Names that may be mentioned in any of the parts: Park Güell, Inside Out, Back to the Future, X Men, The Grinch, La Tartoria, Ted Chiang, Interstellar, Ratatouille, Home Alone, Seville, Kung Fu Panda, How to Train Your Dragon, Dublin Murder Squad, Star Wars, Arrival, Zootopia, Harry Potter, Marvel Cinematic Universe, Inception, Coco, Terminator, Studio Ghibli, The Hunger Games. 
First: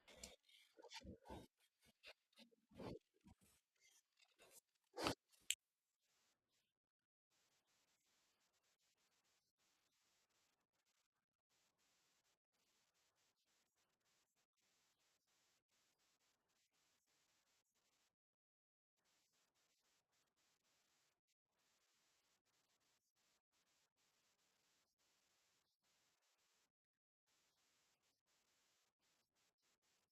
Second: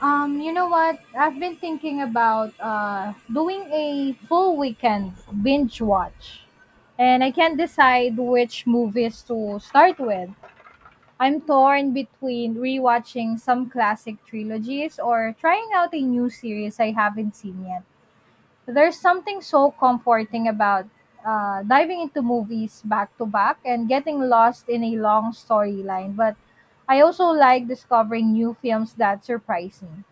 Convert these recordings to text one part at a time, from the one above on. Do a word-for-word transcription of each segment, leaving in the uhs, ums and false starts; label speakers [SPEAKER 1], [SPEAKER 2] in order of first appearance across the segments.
[SPEAKER 1] Um, you know what? I've been thinking about uh doing a full weekend binge watch. And I can't decide which movies to start with. I'm torn between rewatching some classic trilogies or trying out a new series I haven't seen yet. There's something so comforting about uh, diving into movies back to back and getting lost in a long storyline, but I also like discovering new films that surprise me.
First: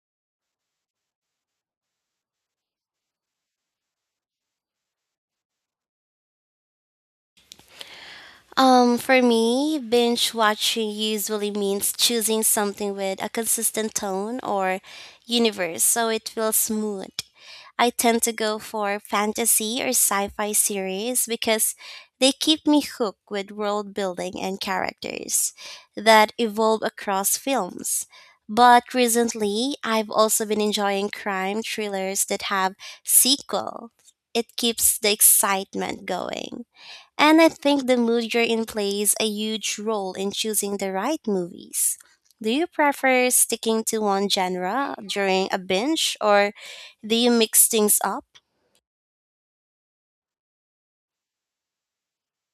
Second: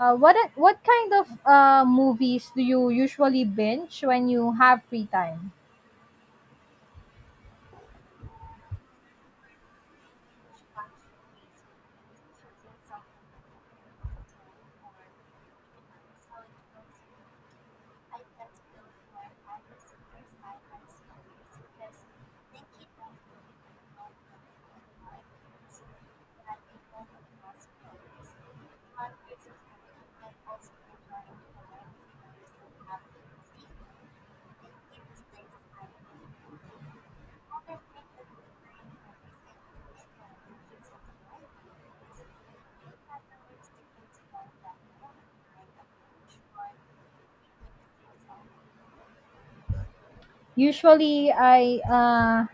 [SPEAKER 1] Uh, what a- what kind of uh, movies do you usually binge when you have free time?
[SPEAKER 2] Um, for me, binge watching usually means choosing something with a consistent tone or universe so it feels smooth. I tend to go for fantasy or sci fi series because they keep me hooked with world building and characters that evolve across films. But recently, I've also been enjoying crime thrillers that have sequels. It keeps the excitement going. And I think the mood you're in plays a huge role in choosing the right movies. Do you prefer sticking to one genre during a binge or do you mix things up?
[SPEAKER 1] Usually, I uh,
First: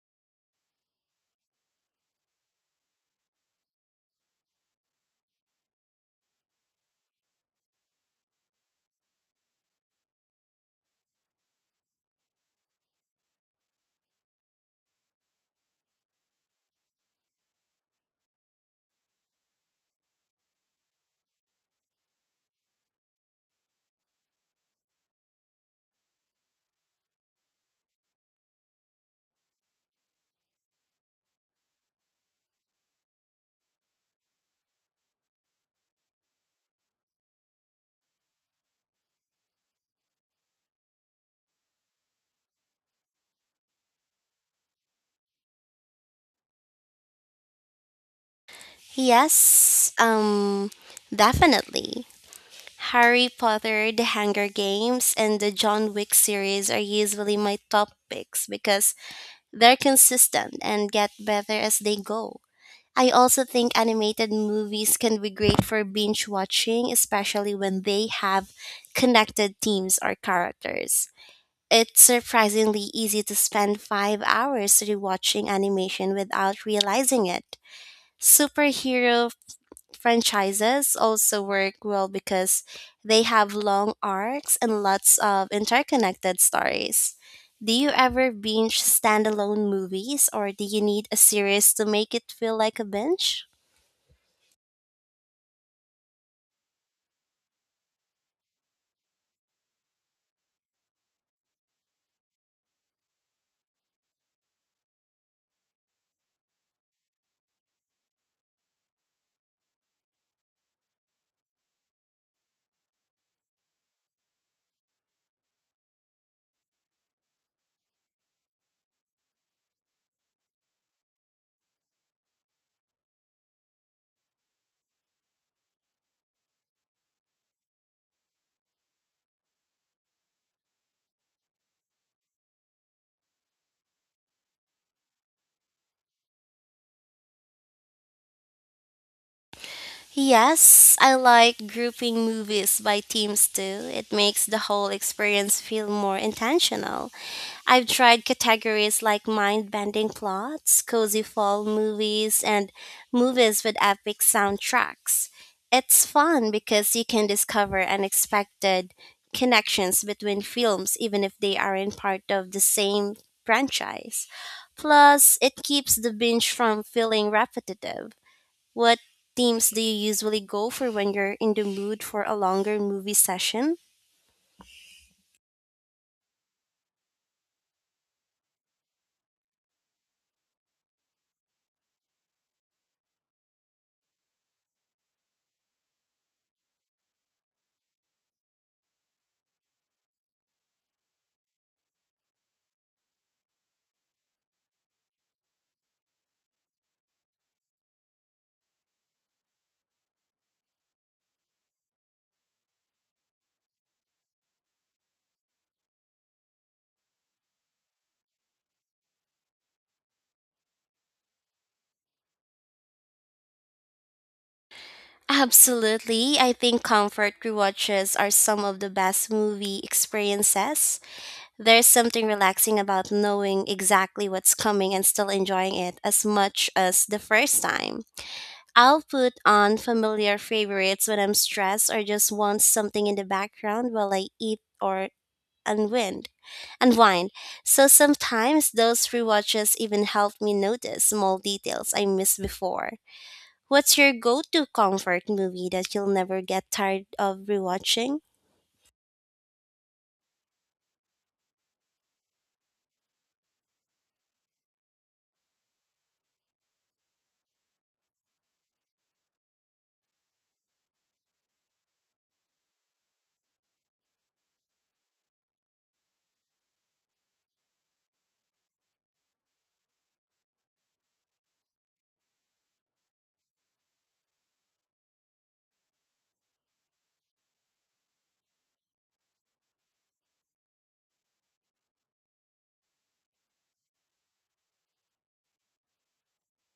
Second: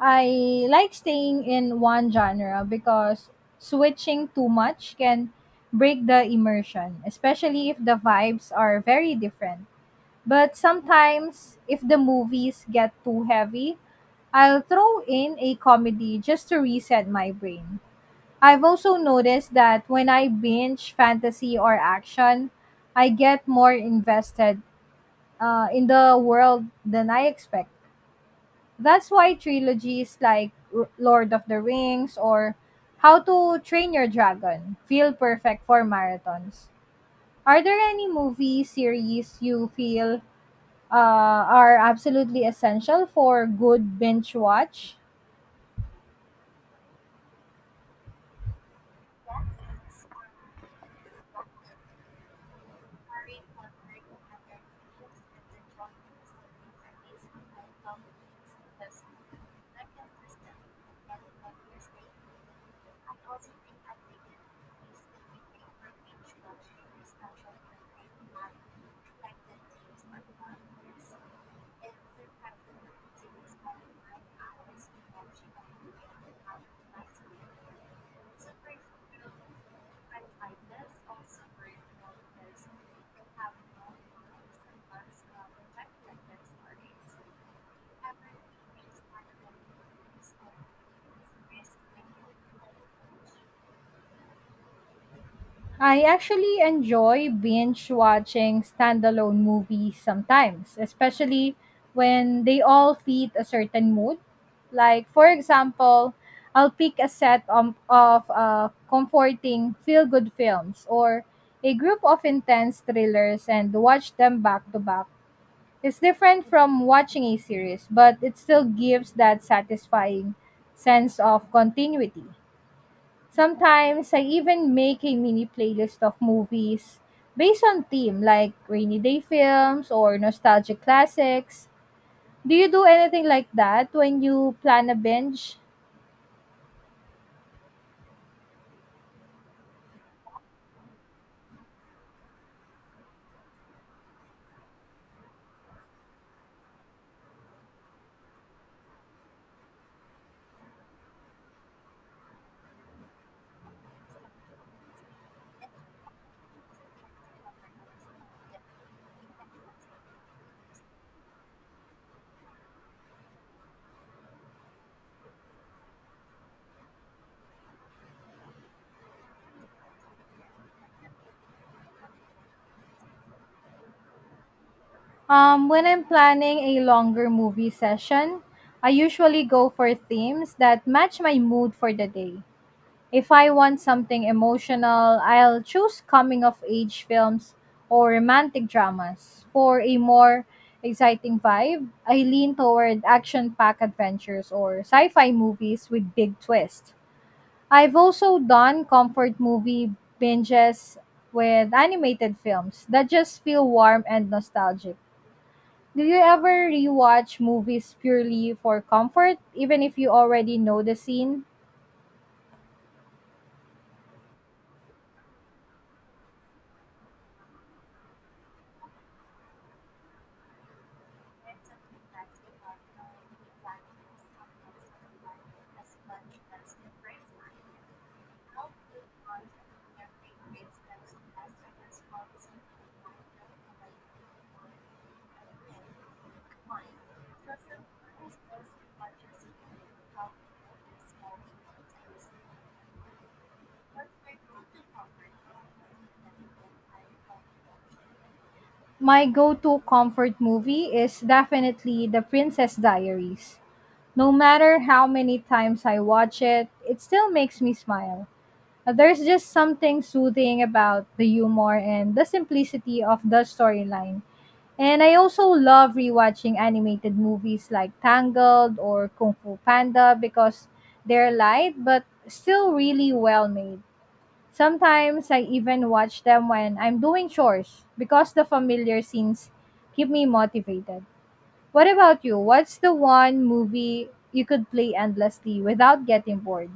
[SPEAKER 1] I like staying in one genre because switching too much can break the immersion, especially if the vibes are very different. But sometimes, if the movies get too heavy, I'll throw in a comedy just to reset my brain. I've also noticed that when I binge fantasy or action, I get more invested uh, in the world than I expect. That's why trilogies like R- Lord of the Rings or How to Train Your Dragon feel perfect for marathons. Are there any movie series you feel uh, are absolutely essential for good binge watch?
[SPEAKER 2] Yes, um definitely. Harry Potter, The Hunger Games, and the John Wick series are usually my top picks because they're consistent and get better as they go. I also think animated movies can be great for binge watching, especially when they have connected themes or characters. It's surprisingly easy to spend five hours rewatching animation without realizing it. Superhero franchises also work well because they have long arcs and lots of interconnected stories. Do you ever binge standalone movies, or do you need a series to make it feel like a binge?
[SPEAKER 1] I actually enjoy binge watching standalone movies sometimes, especially when they all fit a certain mood. Like, for example, I'll pick a set of, of uh, comforting feel good films or a group of intense thrillers and watch them back to back. It's different from watching a series, but it still gives that satisfying sense of continuity. Sometimes I even make a mini playlist of movies based on theme like rainy day films or nostalgic classics. Do you do anything like that when you plan a binge?
[SPEAKER 2] Yes, I like grouping movies by themes too. It makes the whole experience feel more intentional. I've tried categories like mind bending plots, cozy fall movies, and movies with epic soundtracks. It's fun because you can discover unexpected connections between films, even if they aren't part of the same franchise. Plus, it keeps the binge from feeling repetitive. What themes do you usually go for when you're in the mood for a longer movie session?
[SPEAKER 1] Um, when I'm planning a longer movie session, I usually go for themes that match my mood for the day. If I want something emotional, I'll choose coming of age films or romantic dramas. For a more exciting vibe, I lean toward action packed adventures or sci fi movies with big twists. I've also done comfort movie binges with animated films that just feel warm and nostalgic. Do you ever rewatch movies purely for comfort, even if you already know the scene?
[SPEAKER 2] Absolutely. I think comfort rewatches are some of the best movie experiences. There's something relaxing about knowing exactly what's coming and still enjoying it as much as the first time. I'll put on familiar favorites when I'm stressed or just want something in the background while I eat or unwind, unwind. So sometimes those rewatches even help me notice small details I missed before. What's your go-to comfort movie that you'll never get tired of rewatching?
[SPEAKER 1] My go to comfort movie is definitely The Princess Diaries. No matter how many times I watch it, it still makes me smile. Uh, There's just something soothing about the humor and the simplicity of the storyline. And I also love rewatching animated movies like Tangled or Kung Fu Panda because they're light but still really well made. Sometimes I even watch them when I'm doing chores because the familiar scenes keep me motivated. What about you? What's the one movie you could play endlessly without getting bored?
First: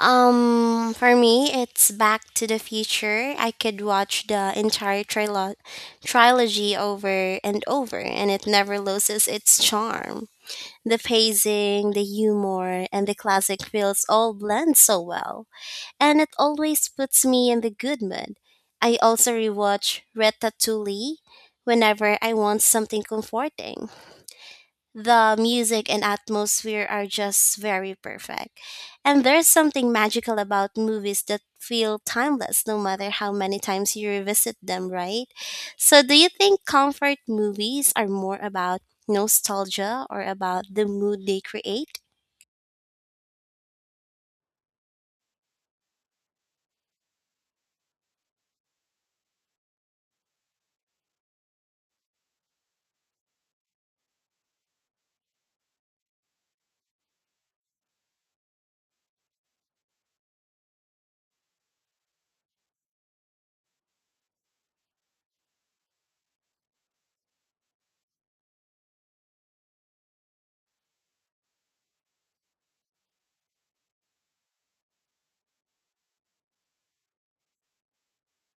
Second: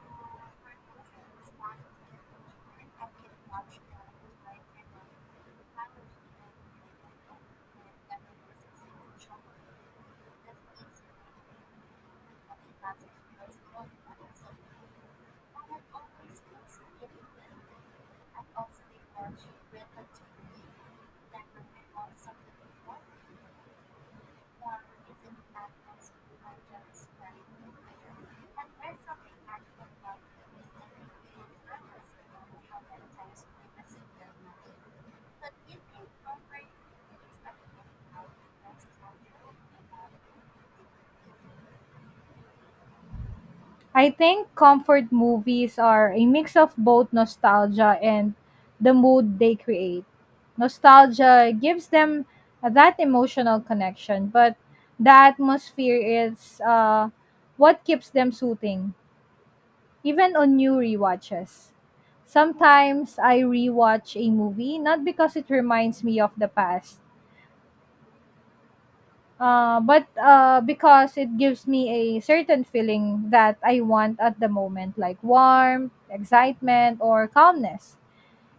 [SPEAKER 2] Um, for me, it's Back to the Future. I could watch the entire trilo- trilogy over and over, and it never loses its charm. The pacing, the humor, and the classic feels all blend so well, and it always puts me in the good mood. I also rewatch Ratatouille whenever I want something comforting. The music and atmosphere are just very perfect. And there's something magical about movies that feel timeless no matter how many times you revisit them, right? So, do you think comfort movies are more about nostalgia or about the mood they create?
[SPEAKER 1] I think comfort movies are a mix of both nostalgia and the mood they create. Nostalgia gives them that emotional connection, but the atmosphere is uh, what keeps them soothing, even on new rewatches. Sometimes I rewatch a movie not because it reminds me of the past, uh, but uh, because it gives me a certain feeling that I want at the moment, like warmth, excitement, or calmness.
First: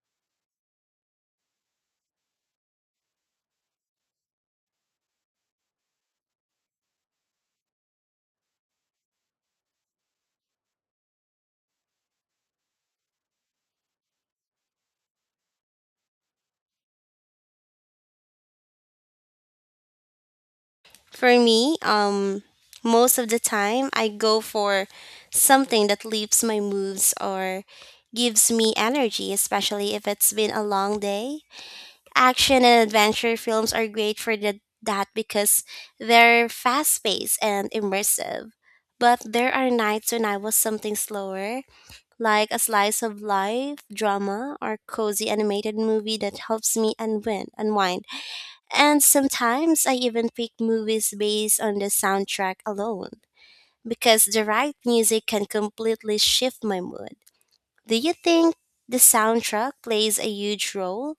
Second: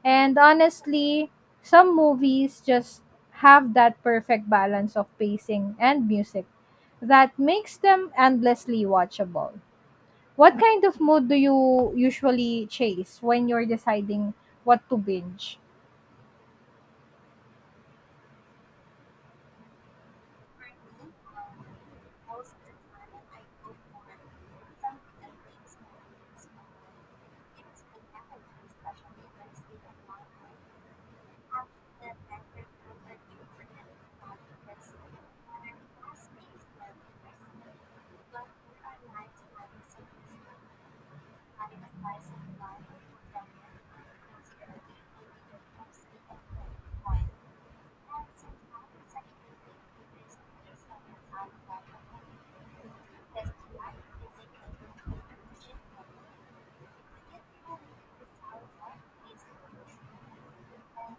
[SPEAKER 1] And honestly, some movies just have that perfect balance of pacing and music that makes them endlessly watchable. What kind of mood do you usually chase when you're deciding what to binge?
[SPEAKER 2] For me, um, most of the time I go for something that lifts my moods or gives me energy, especially if it's been a long day. Action and adventure films are great for the, that because they're fast paced and immersive. But there are nights when I was something slower, like a slice of life, drama, or cozy animated movie that helps me unwind, unwind and sometimes I even pick movies based on the soundtrack alone, because the right music can completely shift my mood. Do you think the soundtrack plays a huge role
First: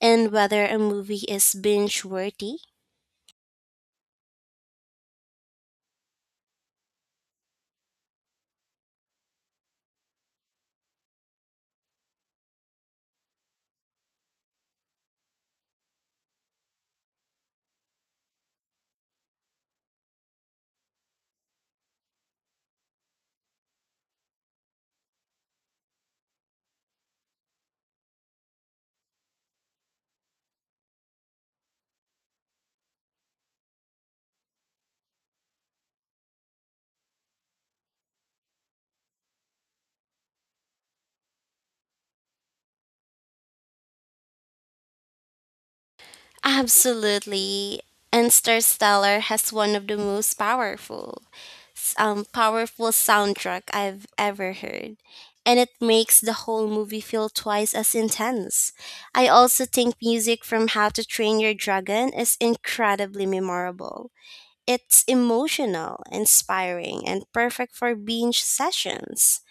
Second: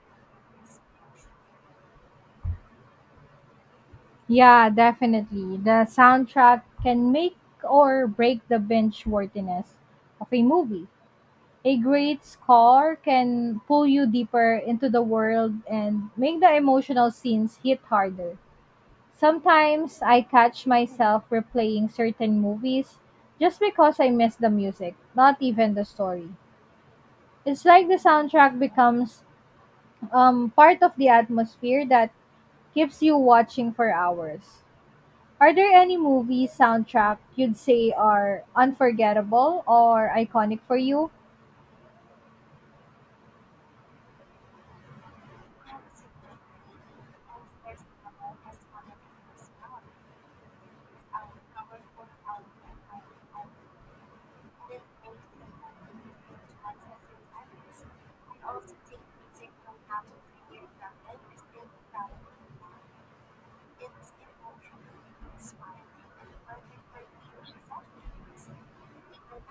[SPEAKER 2] in whether a movie is binge worthy?
[SPEAKER 1] Yeah, definitely. The soundtrack can make or break the binge worthiness of a movie. A great score can pull you deeper into the world and make the emotional scenes hit harder. Sometimes I catch myself replaying certain movies just because I miss the music, not even the story. It's like the soundtrack becomes um, part of the atmosphere that keeps you watching for hours. Are there any movie soundtrack you'd say are unforgettable or iconic for you?
[SPEAKER 2] Absolutely. And Interstellar has one of the most powerful s- um, powerful soundtrack I've ever heard. And it makes the whole movie feel twice as intense. I also think music from How to Train Your Dragon is incredibly memorable. It's emotional, inspiring, and perfect for binge sessions.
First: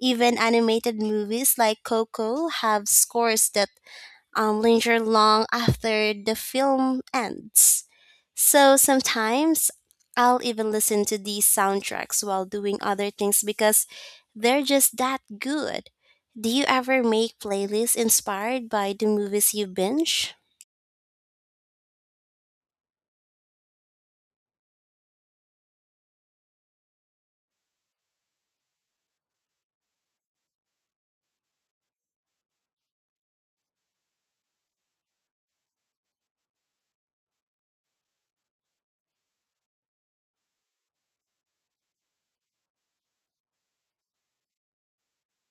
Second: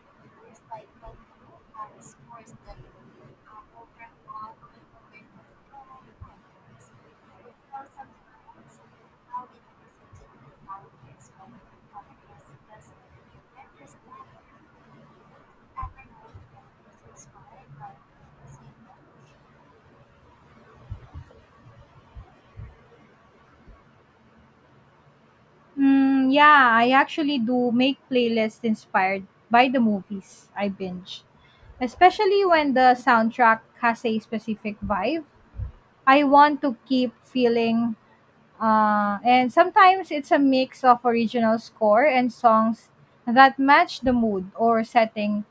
[SPEAKER 2] Even animated movies like Coco have scores that um, linger long after the film ends. So sometimes I'll even listen to these soundtracks while doing other things because they're just that good. Do you ever make playlists inspired by the movies you binge?
[SPEAKER 1] Mm, yeah, I actually do make playlists inspired by the movies I binge, especially when the soundtrack has a specific vibe. I want to keep feeling. Uh, and sometimes it's a mix of original score and songs that match the mood or setting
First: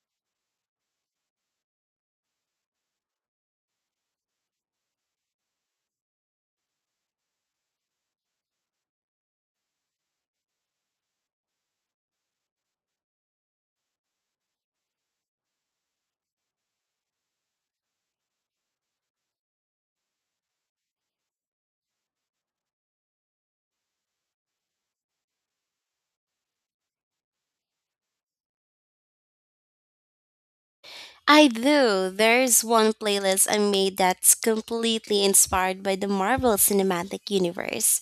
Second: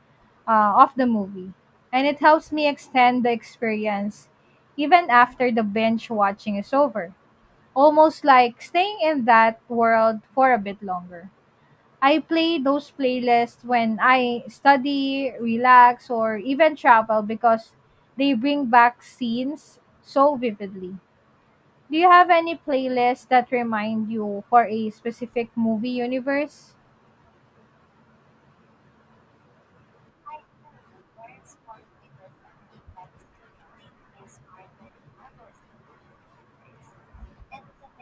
[SPEAKER 1] uh, of the movie. And it helps me extend the experience even after the binge watching is over, almost like staying in that world for a bit longer. I play those playlists when I study, relax, or even travel because they bring back scenes so vividly. Do you have any playlists that remind you for a specific movie universe?
[SPEAKER 2] I do. There's one playlist I made that's completely inspired by the Marvel Cinematic Universe.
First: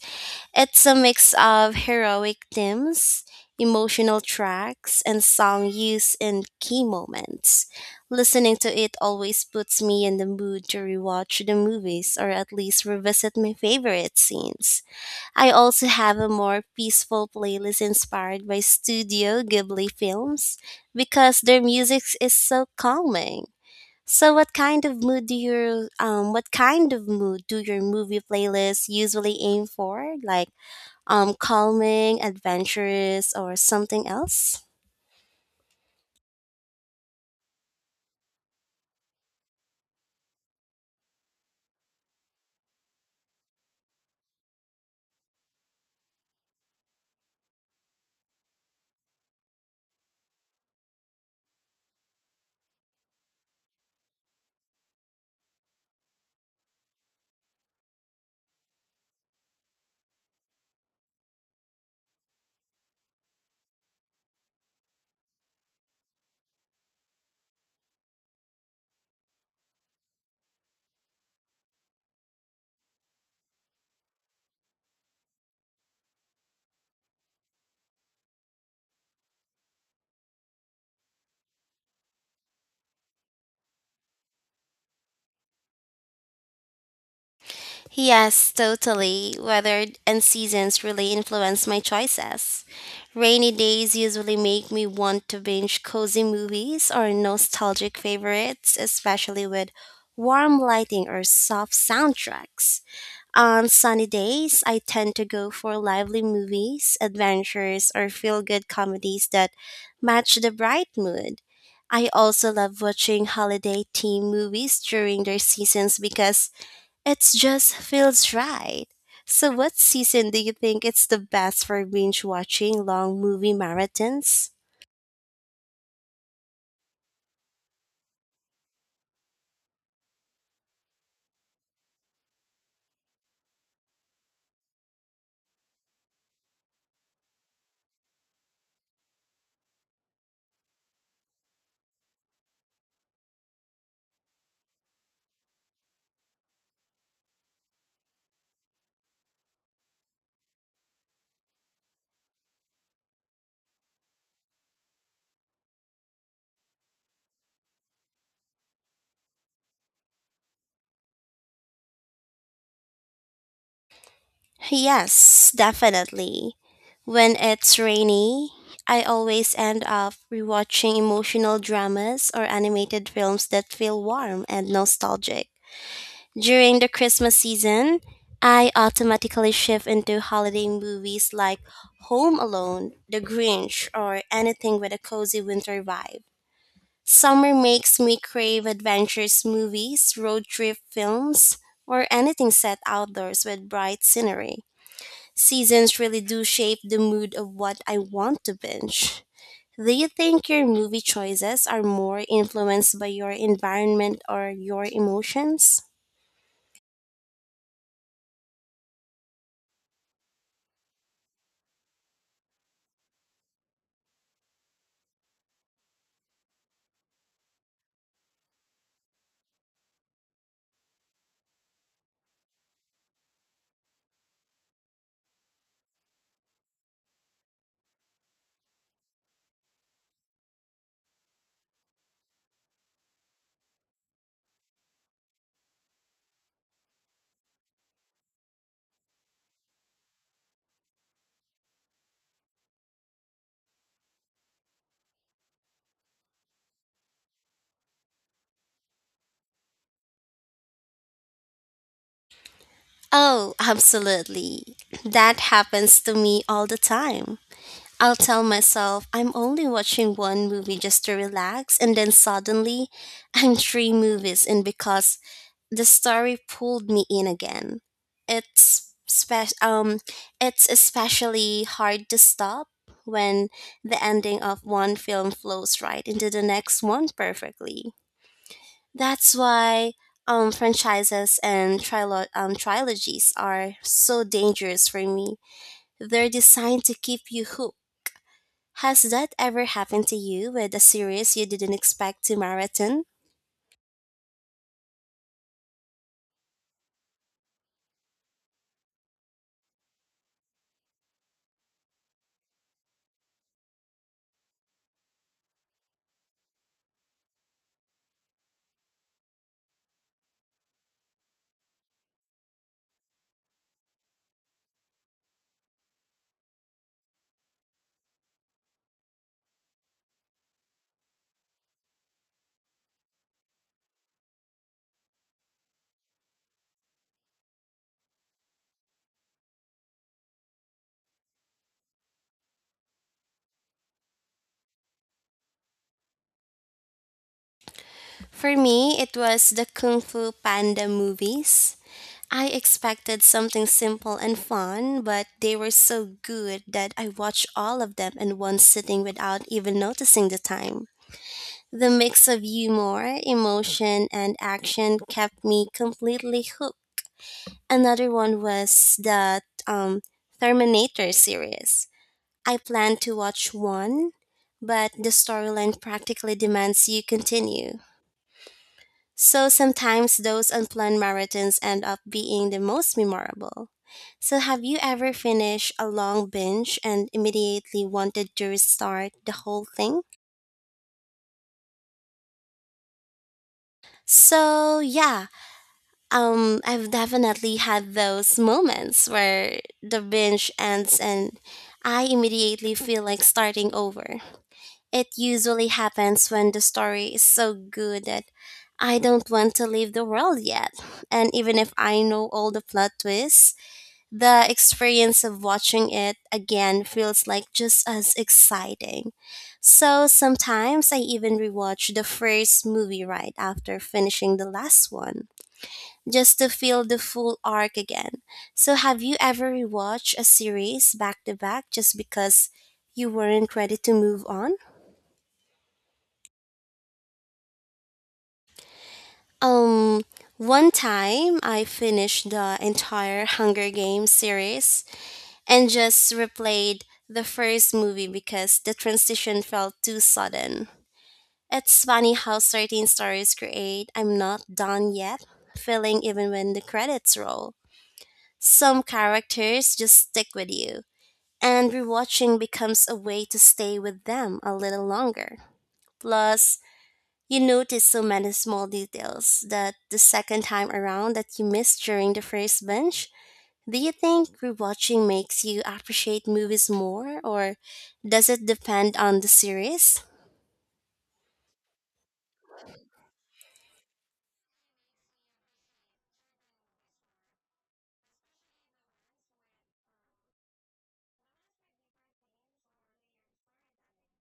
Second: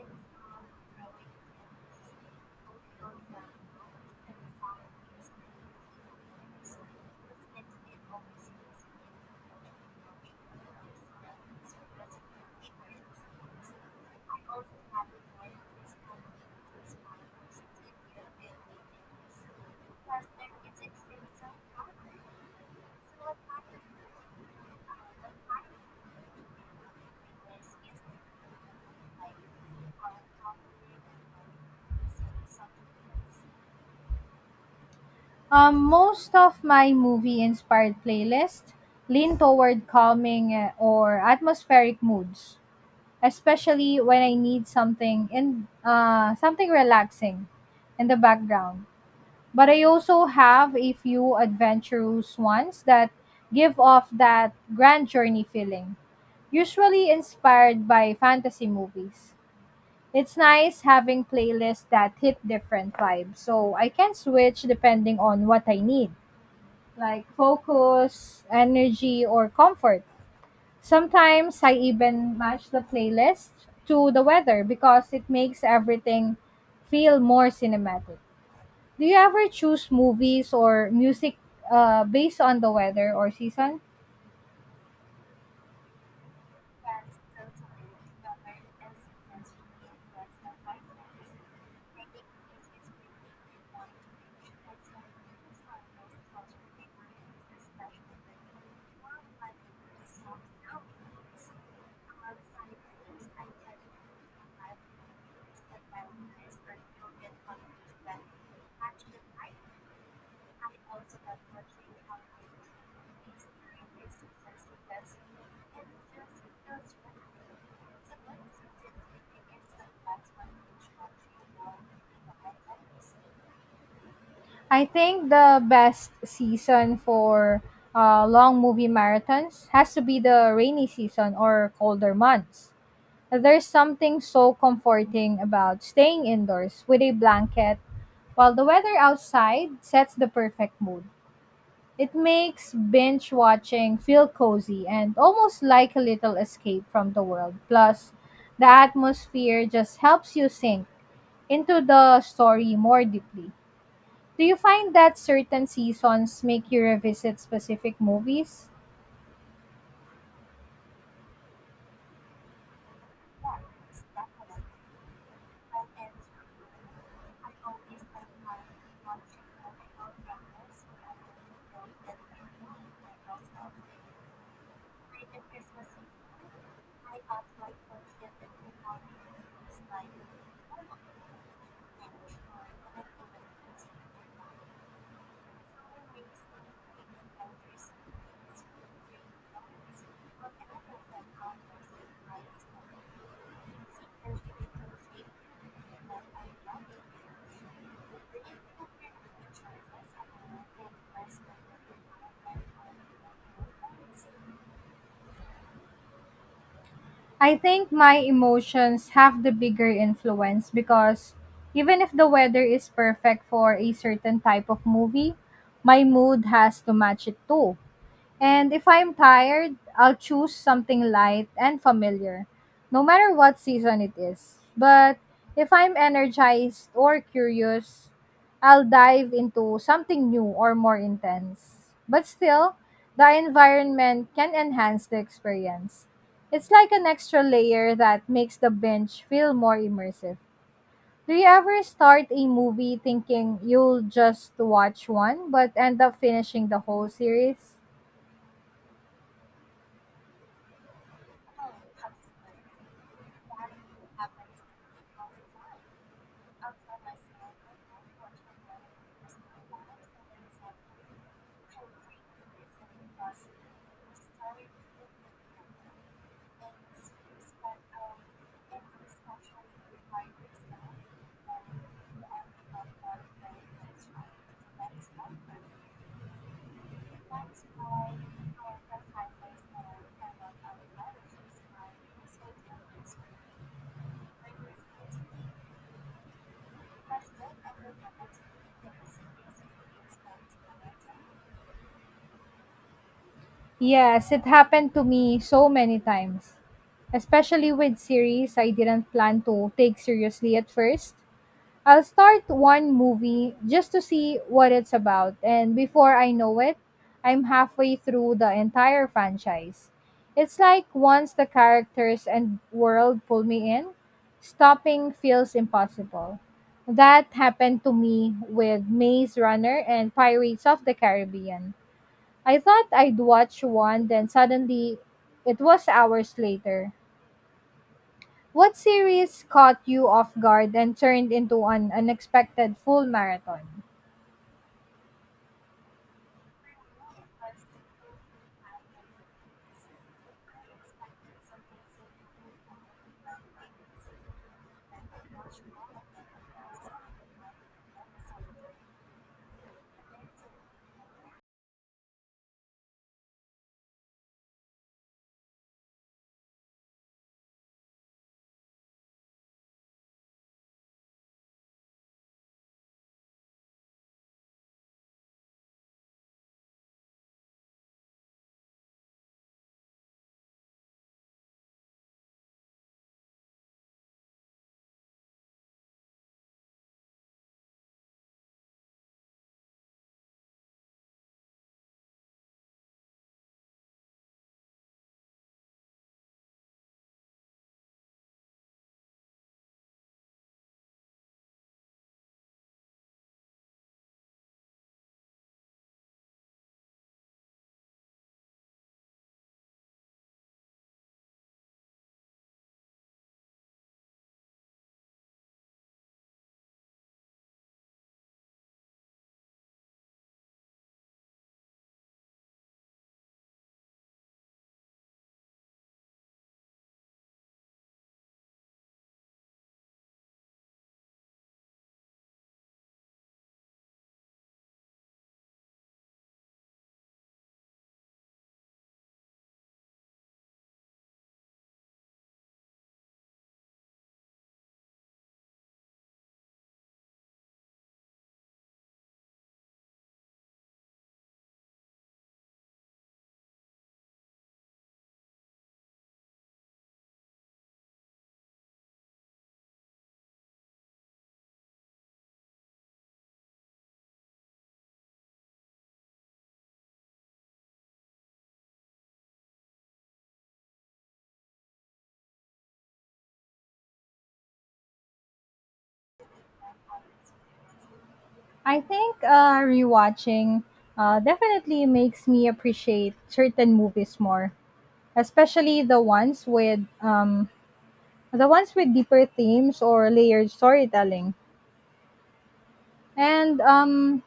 [SPEAKER 2] It's a mix of heroic themes, emotional tracks, and song used in key moments. Listening to it always puts me in the mood to rewatch the movies or at least revisit my favorite scenes. I also have a more peaceful playlist inspired by Studio Ghibli films because their music is so calming. So what kind of mood do your um what kind of mood do your movie playlists usually aim for? Like um, calming, adventurous, or something else?
[SPEAKER 1] Um, most of my movie-inspired playlists lean toward calming uh, or atmospheric moods, especially when I need something in uh, something relaxing in the background. But I also have a few adventurous ones that give off that grand journey feeling, usually inspired by fantasy movies. It's nice having playlists that hit different vibes. So I can switch depending on what I need, like focus, energy, or comfort. Sometimes I even match the playlist to the weather because it makes everything feel more cinematic. Do you ever choose movies or music uh, based on the weather or season?
[SPEAKER 2] Yes, totally. Weather and seasons really influence my choices. Rainy days usually make me want to binge cozy movies or nostalgic favorites, especially with warm lighting or soft soundtracks. On sunny days, I tend to go for lively movies, adventures, or feel good comedies that match the bright mood. I also love watching holiday themed movies during their seasons because it just feels right. So, what season do you think it's the best for binge watching long movie marathons?
[SPEAKER 1] I think the best season for uh, long movie marathons has to be the rainy season or colder months. There's something so comforting about staying indoors with a blanket while the weather outside sets the perfect mood. It makes binge watching feel cozy and almost like a little escape from the world. Plus, the atmosphere just helps you sink into the story more deeply. Do you find that certain seasons make you revisit specific movies?
[SPEAKER 2] Yes, definitely. When it's rainy, I always end up rewatching emotional dramas or animated films that feel warm and nostalgic. During the Christmas season, I automatically shift into holiday movies like Home Alone, The Grinch, or anything with a cozy winter vibe. Summer makes me crave adventures movies, road trip films, or anything set outdoors with bright scenery. Seasons really do shape the mood of what I want to binge. Do you think your movie choices are more influenced by your environment or your emotions?
[SPEAKER 1] I think my emotions have the bigger influence because even if the weather is perfect for a certain type of movie, my mood has to match it too. And if I'm tired, I'll choose something light and familiar, no matter what season it is. But if I'm energized or curious, I'll dive into something new or more intense. But still, the environment can enhance the experience. It's like an extra layer that makes the binge feel more immersive. Do you ever start a movie thinking you'll just watch one but end up finishing the whole series?
[SPEAKER 2] Oh, absolutely. That happens to me all the time. I'll tell myself I'm only watching one movie just to relax, and then suddenly I'm three movies in because the story pulled me in again. It's spe- um it's especially hard to stop when the ending of one film flows right into the next one perfectly. That's why um franchises and trilo- um, trilogies are so dangerous for me. They're designed to keep you hooked. Has that ever happened to you with a series you didn't expect to marathon?
[SPEAKER 1] Yes, it happened to me so many times, especially with series I didn't plan to take seriously at first. I'll start one movie just to see what it's about, and before I know it, I'm halfway through the entire franchise. It's like once the characters and world pull me in, stopping feels impossible. That happened to me with Maze Runner and Pirates of the Caribbean. I thought I'd watch one, then suddenly it was hours later. What series caught you off guard and turned into an unexpected full marathon?
[SPEAKER 2] For me, it was the Kung Fu Panda movies. I expected something simple and fun, but they were so good that I watched all of them in one sitting without even noticing the time. The mix of humor, emotion, and action kept me completely hooked. Another one was the um, Terminator series. I plan to watch one, but the storyline practically demands you continue. So sometimes those unplanned marathons end up being the most memorable. So, have you ever finished a long binge and immediately wanted to restart the whole thing? So, yeah, um, I've definitely had those moments where the binge ends and I immediately feel like starting over. It usually happens when the story is so good that I don't want to leave the world yet. And even if I know all the plot twists, the experience of watching it again feels like just as exciting. So sometimes I even rewatch the first movie right after finishing the last one, just to feel the full arc again. So have you ever rewatched a series back to back just because you weren't ready to move on? Um, One time I finished the entire Hunger Games series and just replayed the first movie because the transition felt too sudden. It's funny how certain stories create I'm not done yet feeling even when the credits roll. Some characters just stick with you, and rewatching becomes a way to stay with them a little longer. Plus, you notice so many small details that the second time around that you missed during the first binge. Do you think rewatching makes you appreciate movies more, or does it
[SPEAKER 1] I
[SPEAKER 2] depend
[SPEAKER 1] think
[SPEAKER 2] on the
[SPEAKER 1] uh,
[SPEAKER 2] series?
[SPEAKER 1] rewatching uh, definitely makes me appreciate certain movies more, especially the ones with um, the ones with deeper themes or layered storytelling. And um,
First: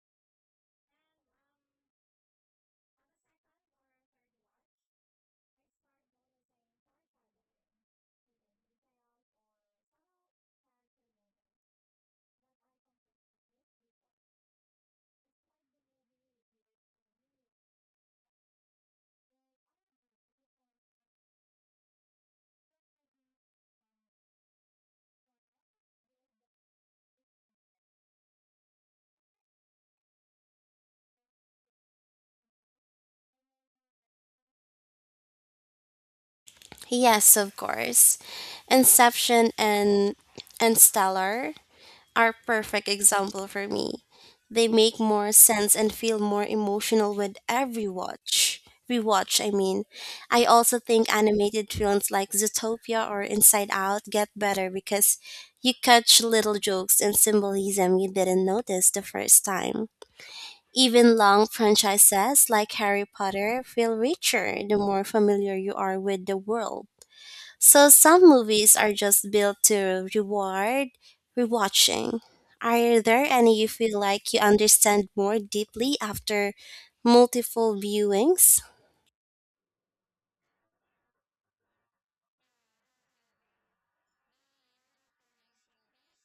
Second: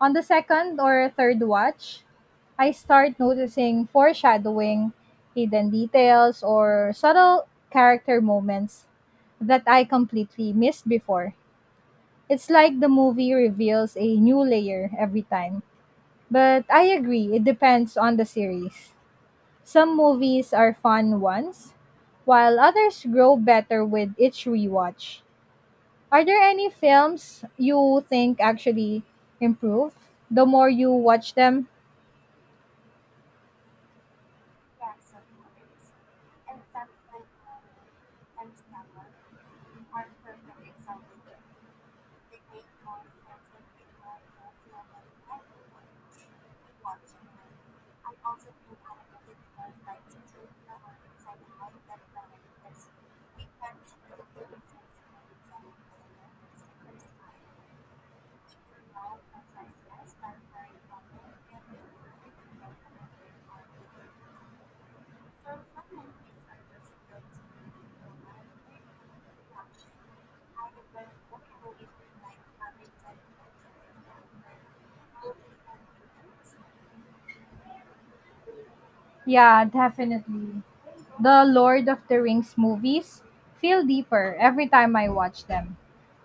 [SPEAKER 1] On the second or third watch, I start noticing foreshadowing, hidden details, or subtle character moments that I completely missed before. It's like the movie reveals a new layer every time. But I agree, it depends on the series. Some movies are fun once, while others grow better with each rewatch. Are there any films you think actually improve the more you watch them?
[SPEAKER 2] Yes, of course. Inception and and Stellar are perfect example for me. They make more sense and feel more emotional with every watch. Rewatch, I mean. I also think animated films like Zootopia or Inside Out get better because you catch little jokes and symbolism you didn't notice the first time. Even long franchises like Harry Potter feel richer the more familiar you are with the world. So some movies are just built to reward rewatching. Are there any you feel like you understand more deeply after multiple viewings?
[SPEAKER 1] Yeah, definitely. The Lord of the Rings movies feel deeper every time I watch them.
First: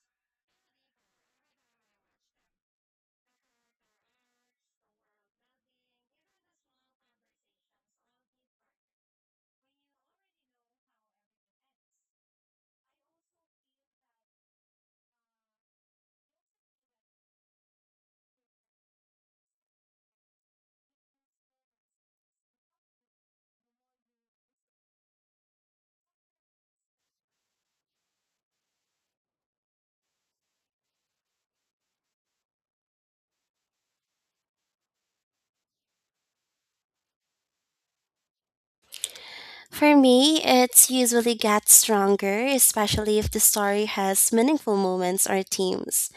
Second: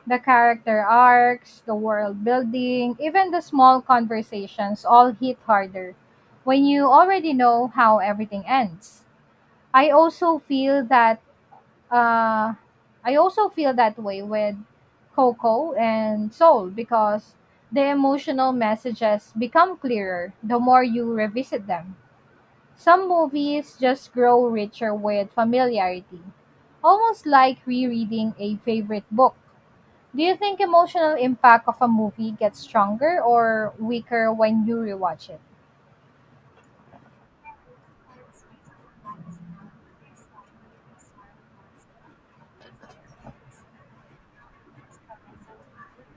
[SPEAKER 1] The character arcs, the world building, even the small conversations all hit harder when you already know how everything ends. I also feel that uh, I also feel that way with Coco and Soul because the emotional messages become clearer the more you revisit them. Some movies just grow richer with familiarity, almost like rereading a favorite book. Do you think emotional impact of a movie gets stronger or weaker when you rewatch it?
[SPEAKER 2] For me, it's usually gets stronger, especially if the story has meaningful moments or themes.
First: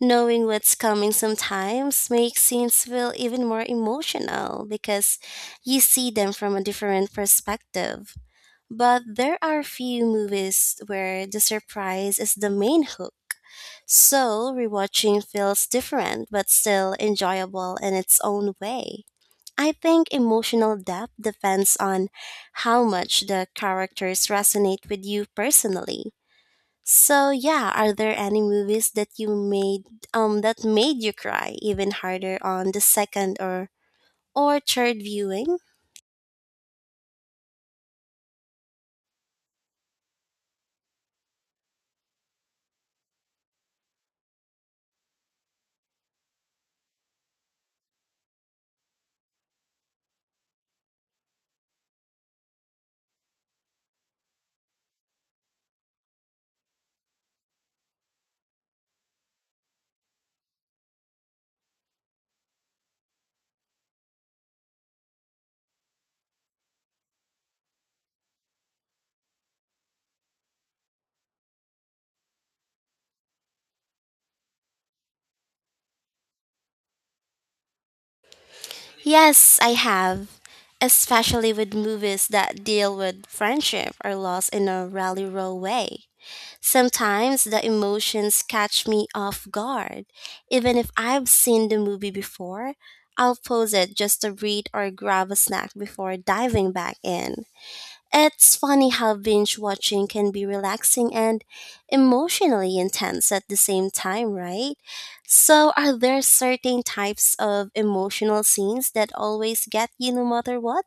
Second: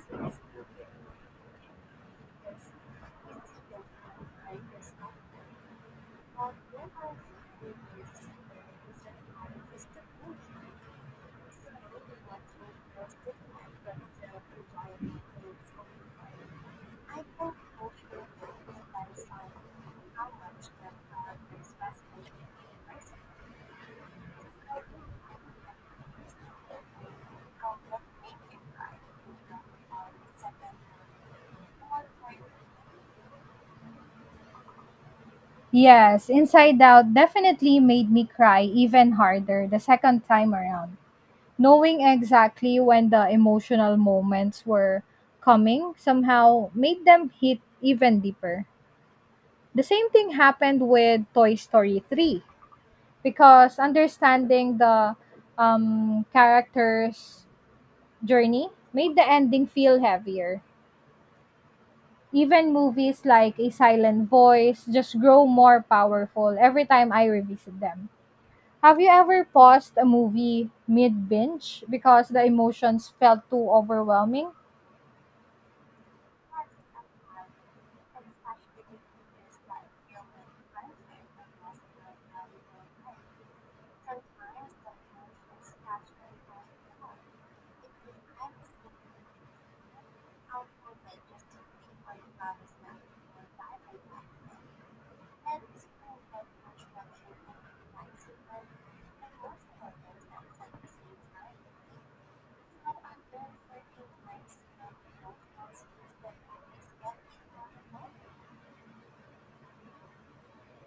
[SPEAKER 2] Knowing what's coming sometimes makes scenes feel even more emotional because you see them from a different perspective. But there are few movies where the surprise is the main hook. So, rewatching feels different but still enjoyable in its own way. I think emotional depth depends on how much the characters resonate with you personally. So, yeah, are there any movies that you made um that made you cry even harder on the second or or third viewing?
[SPEAKER 1] Yes, Inside Out definitely made me cry even harder the second time around. Knowing exactly when the emotional moments were coming somehow made them hit even deeper. The same thing happened with Toy Story three, because understanding the um, character's journey made the ending feel heavier. Even movies like A Silent Voice just grow more powerful every time I revisit them. Have you ever paused a movie mid binge because the emotions felt too overwhelming?
[SPEAKER 2] Yes, I have, especially with movies that deal with friendship or loss in a really raw way. Sometimes the emotions catch me off guard. Even if I've seen the movie before, I'll pause it just to read or grab a snack before diving back in. It's funny how binge watching can be relaxing and emotionally intense at the same time, right? So, are there certain types of emotional scenes that always get you no matter what?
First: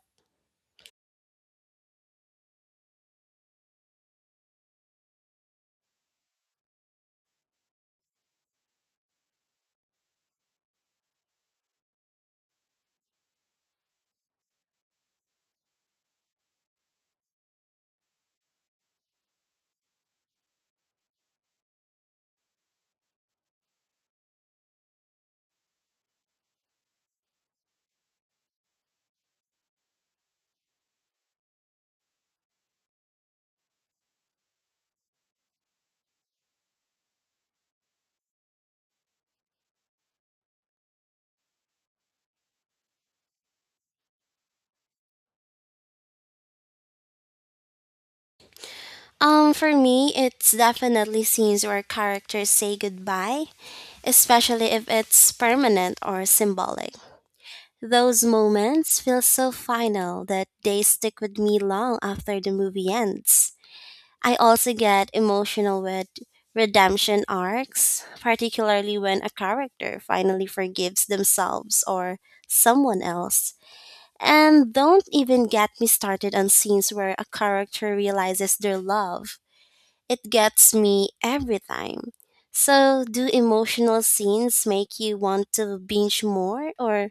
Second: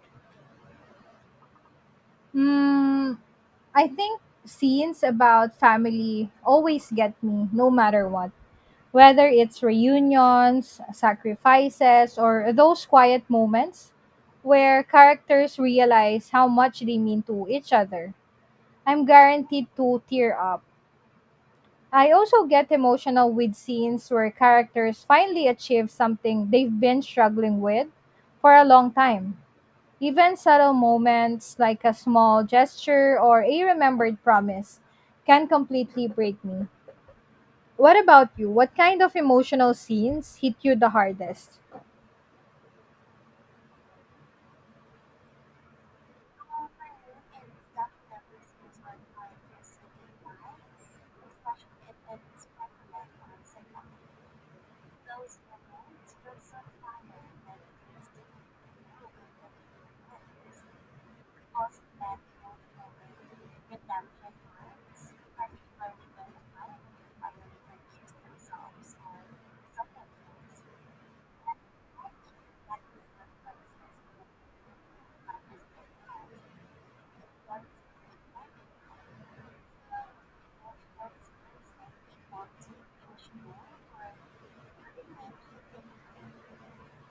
[SPEAKER 1] Mm, I think scenes about family always get me, no matter what. Whether it's reunions, sacrifices, or those quiet moments where characters realize how much they mean to each other, I'm guaranteed to tear up. I also get emotional with scenes where characters finally achieve something they've been struggling with for a long time. Even subtle moments like a small gesture or a remembered promise can completely break me. What about you? What kind of emotional scenes hit you the hardest?
[SPEAKER 2] Um, for me, it's definitely scenes where characters say goodbye, especially if it's permanent or symbolic. Those moments feel so final that they stick with me long after the movie ends. I also get emotional with redemption arcs, particularly when a character finally forgives themselves or someone else. And don't even get me started on scenes where a character realizes their love. It gets me every time. So, do emotional scenes make you want to binge more or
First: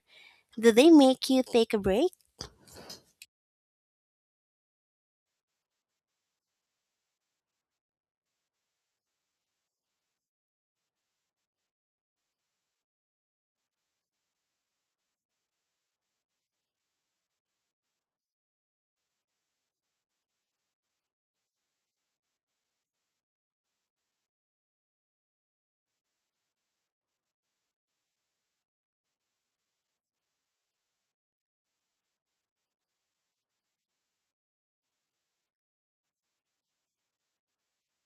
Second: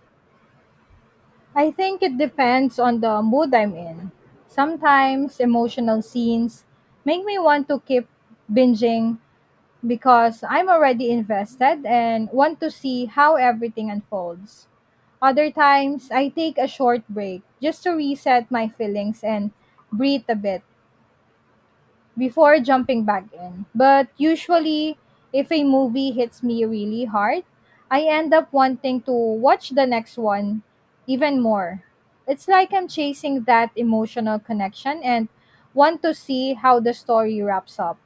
[SPEAKER 2] do they make you
[SPEAKER 1] I
[SPEAKER 2] take a
[SPEAKER 1] think
[SPEAKER 2] break?
[SPEAKER 1] it depends on the mood I'm in. Sometimes emotional scenes make me want to keep binging because I'm already invested and want to see how everything unfolds. Other times, I take a short break just to reset my feelings and breathe a bit before jumping back in. But usually, if a movie hits me really hard, I end up wanting to watch the next one even more. It's like I'm chasing that emotional connection and want to see how the story wraps up.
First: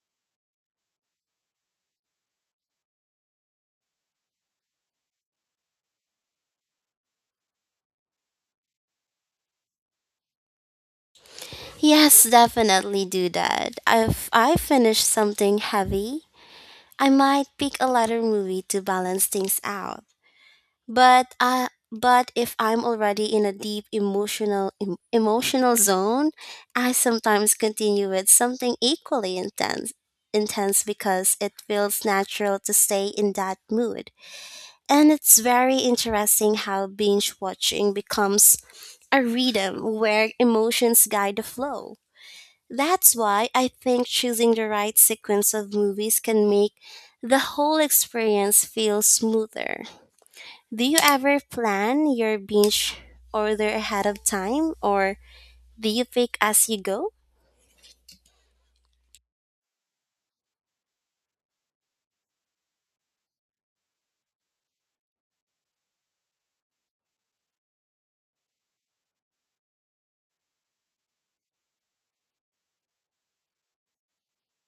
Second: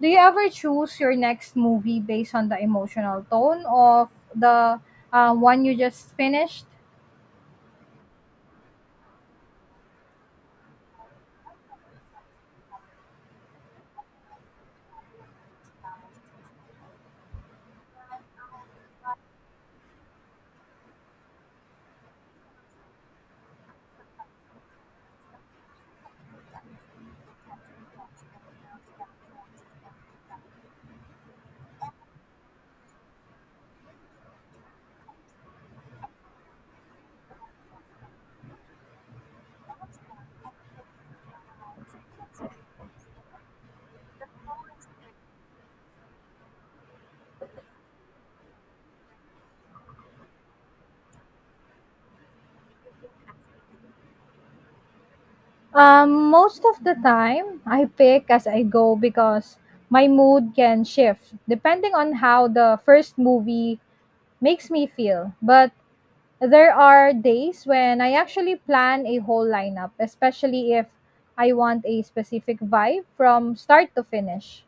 [SPEAKER 1] Do you ever choose your next movie based on the emotional tone of the uh, one you just finished?
[SPEAKER 2] Yes, definitely do that. If I finish something heavy, I might pick a lighter movie to balance things out. But I but if I'm already in a deep emotional em- emotional zone, I sometimes continue with something equally intense intense because it feels natural to stay in that mood. And it's very interesting how binge watching becomes a rhythm where emotions guide the flow. That's why I think choosing the right sequence of movies can make the whole experience feel smoother. Do you ever plan your binge order ahead of time or do you
[SPEAKER 1] Um,
[SPEAKER 2] pick
[SPEAKER 1] most
[SPEAKER 2] as you
[SPEAKER 1] of the
[SPEAKER 2] go?
[SPEAKER 1] time, I pick as I go because my mood can shift depending on how the first movie makes me feel. But there are days when I actually plan a whole lineup, especially if I want a specific vibe from start to finish.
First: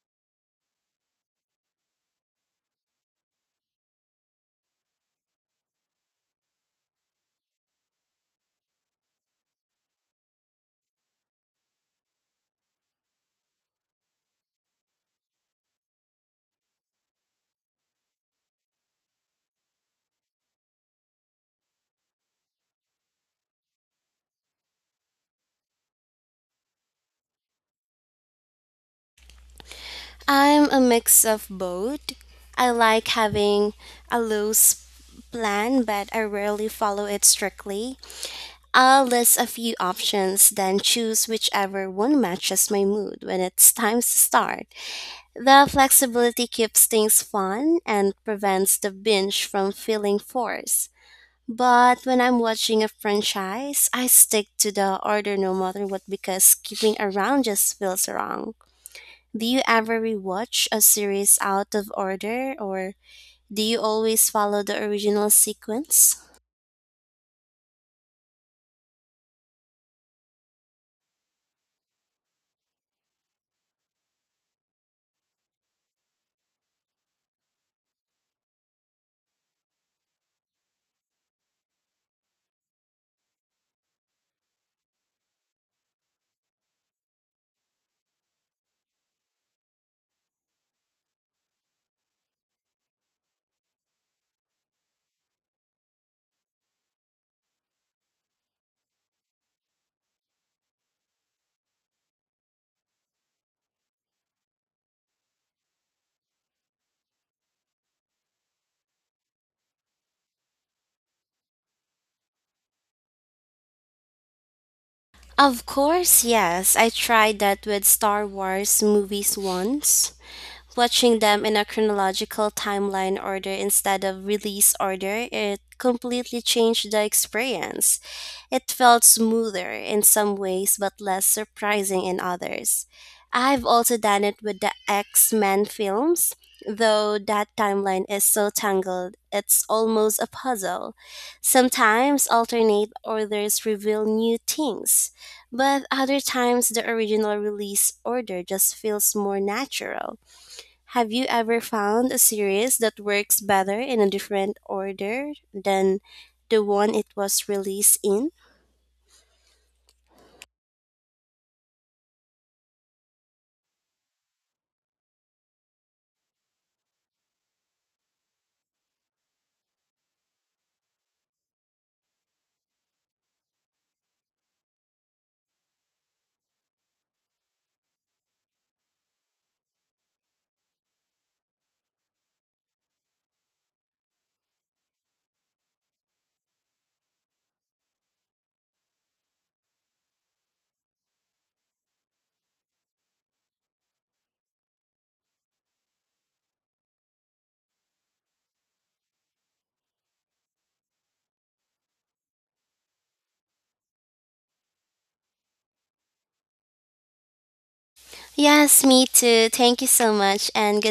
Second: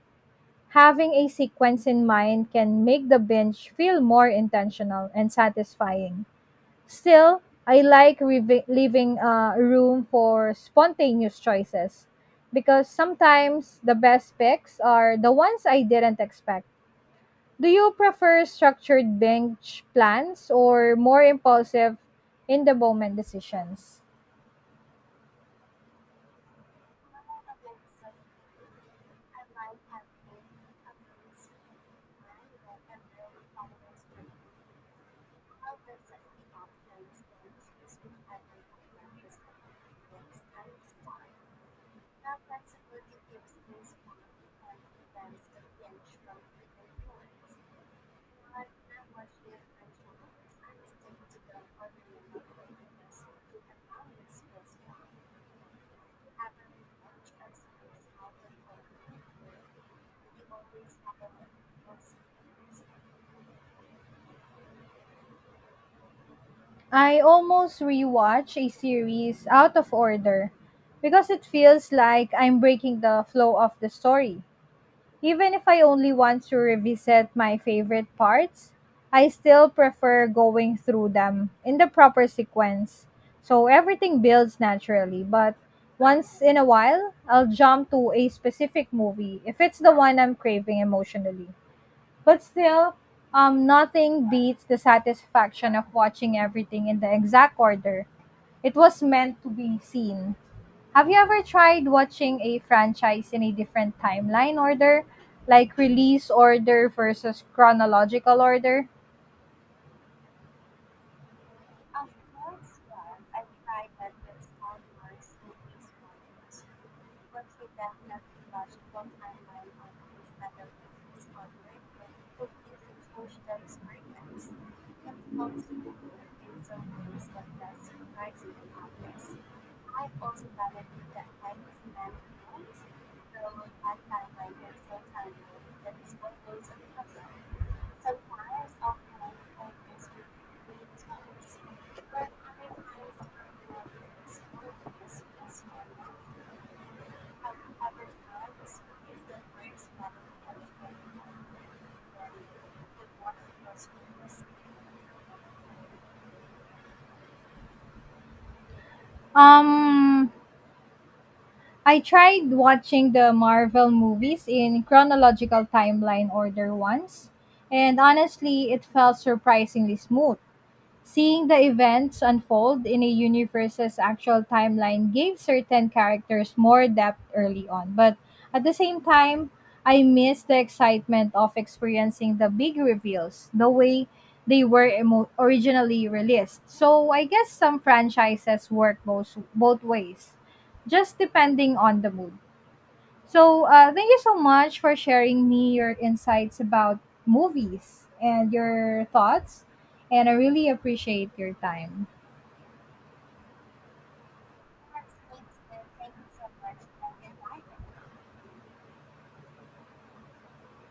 [SPEAKER 1] Having a sequence in mind can make the binge feel more intentional and satisfying. Still, I like revi- leaving uh, room for spontaneous choices because sometimes the best picks are the ones I didn't expect. Do you prefer structured bench plans or more impulsive in the moment decisions?
[SPEAKER 2] I'm a mix of both. I like having a loose plan, but I rarely follow it strictly. I'll list a few options, then choose whichever one matches my mood when it's time to start. The flexibility keeps things fun and prevents the binge from feeling forced. But when I'm watching a franchise, I stick to the order no matter what because skipping around just feels wrong. Do you ever rewatch a series out of order or do you always follow the original sequence?
[SPEAKER 1] I almost rewatch a series out of order because it feels like I'm breaking the flow of the story. Even if I only want to revisit my favorite parts, I still prefer going through them in the proper sequence. So everything builds naturally, but once in a while, I'll jump to a specific movie if it's the one I'm craving emotionally. But still, um, nothing beats the satisfaction of watching everything in the exact order it was meant to be seen. Have you ever tried watching a franchise in a different timeline order, like release order versus chronological order?
[SPEAKER 2] Of course, yes. I tried that with Star Wars movies once. Watching them in a chronological timeline order instead of release order, it completely changed the experience. It felt smoother in some ways, but less surprising in others. I've also done it with the X Men films, though that timeline is so tangled, it's almost a puzzle. Sometimes alternate orders reveal new things, but other times the original release order just feels more natural. Have you ever found a series that works better in a different order than the one it was released in?
[SPEAKER 1] Um, I tried watching the Marvel movies in chronological timeline order once, and honestly, it felt surprisingly smooth. Seeing the events unfold in a universe's actual timeline gave certain characters more depth early on, but at the same time, I miss the excitement of experiencing the big reveals, the way they were emo- originally released. So I guess some franchises work both both ways, just depending on the mood. So, uh, thank you so much for sharing me your insights about movies and your thoughts. And I really appreciate your time.
[SPEAKER 2] Yes, me too. Thank you so much, and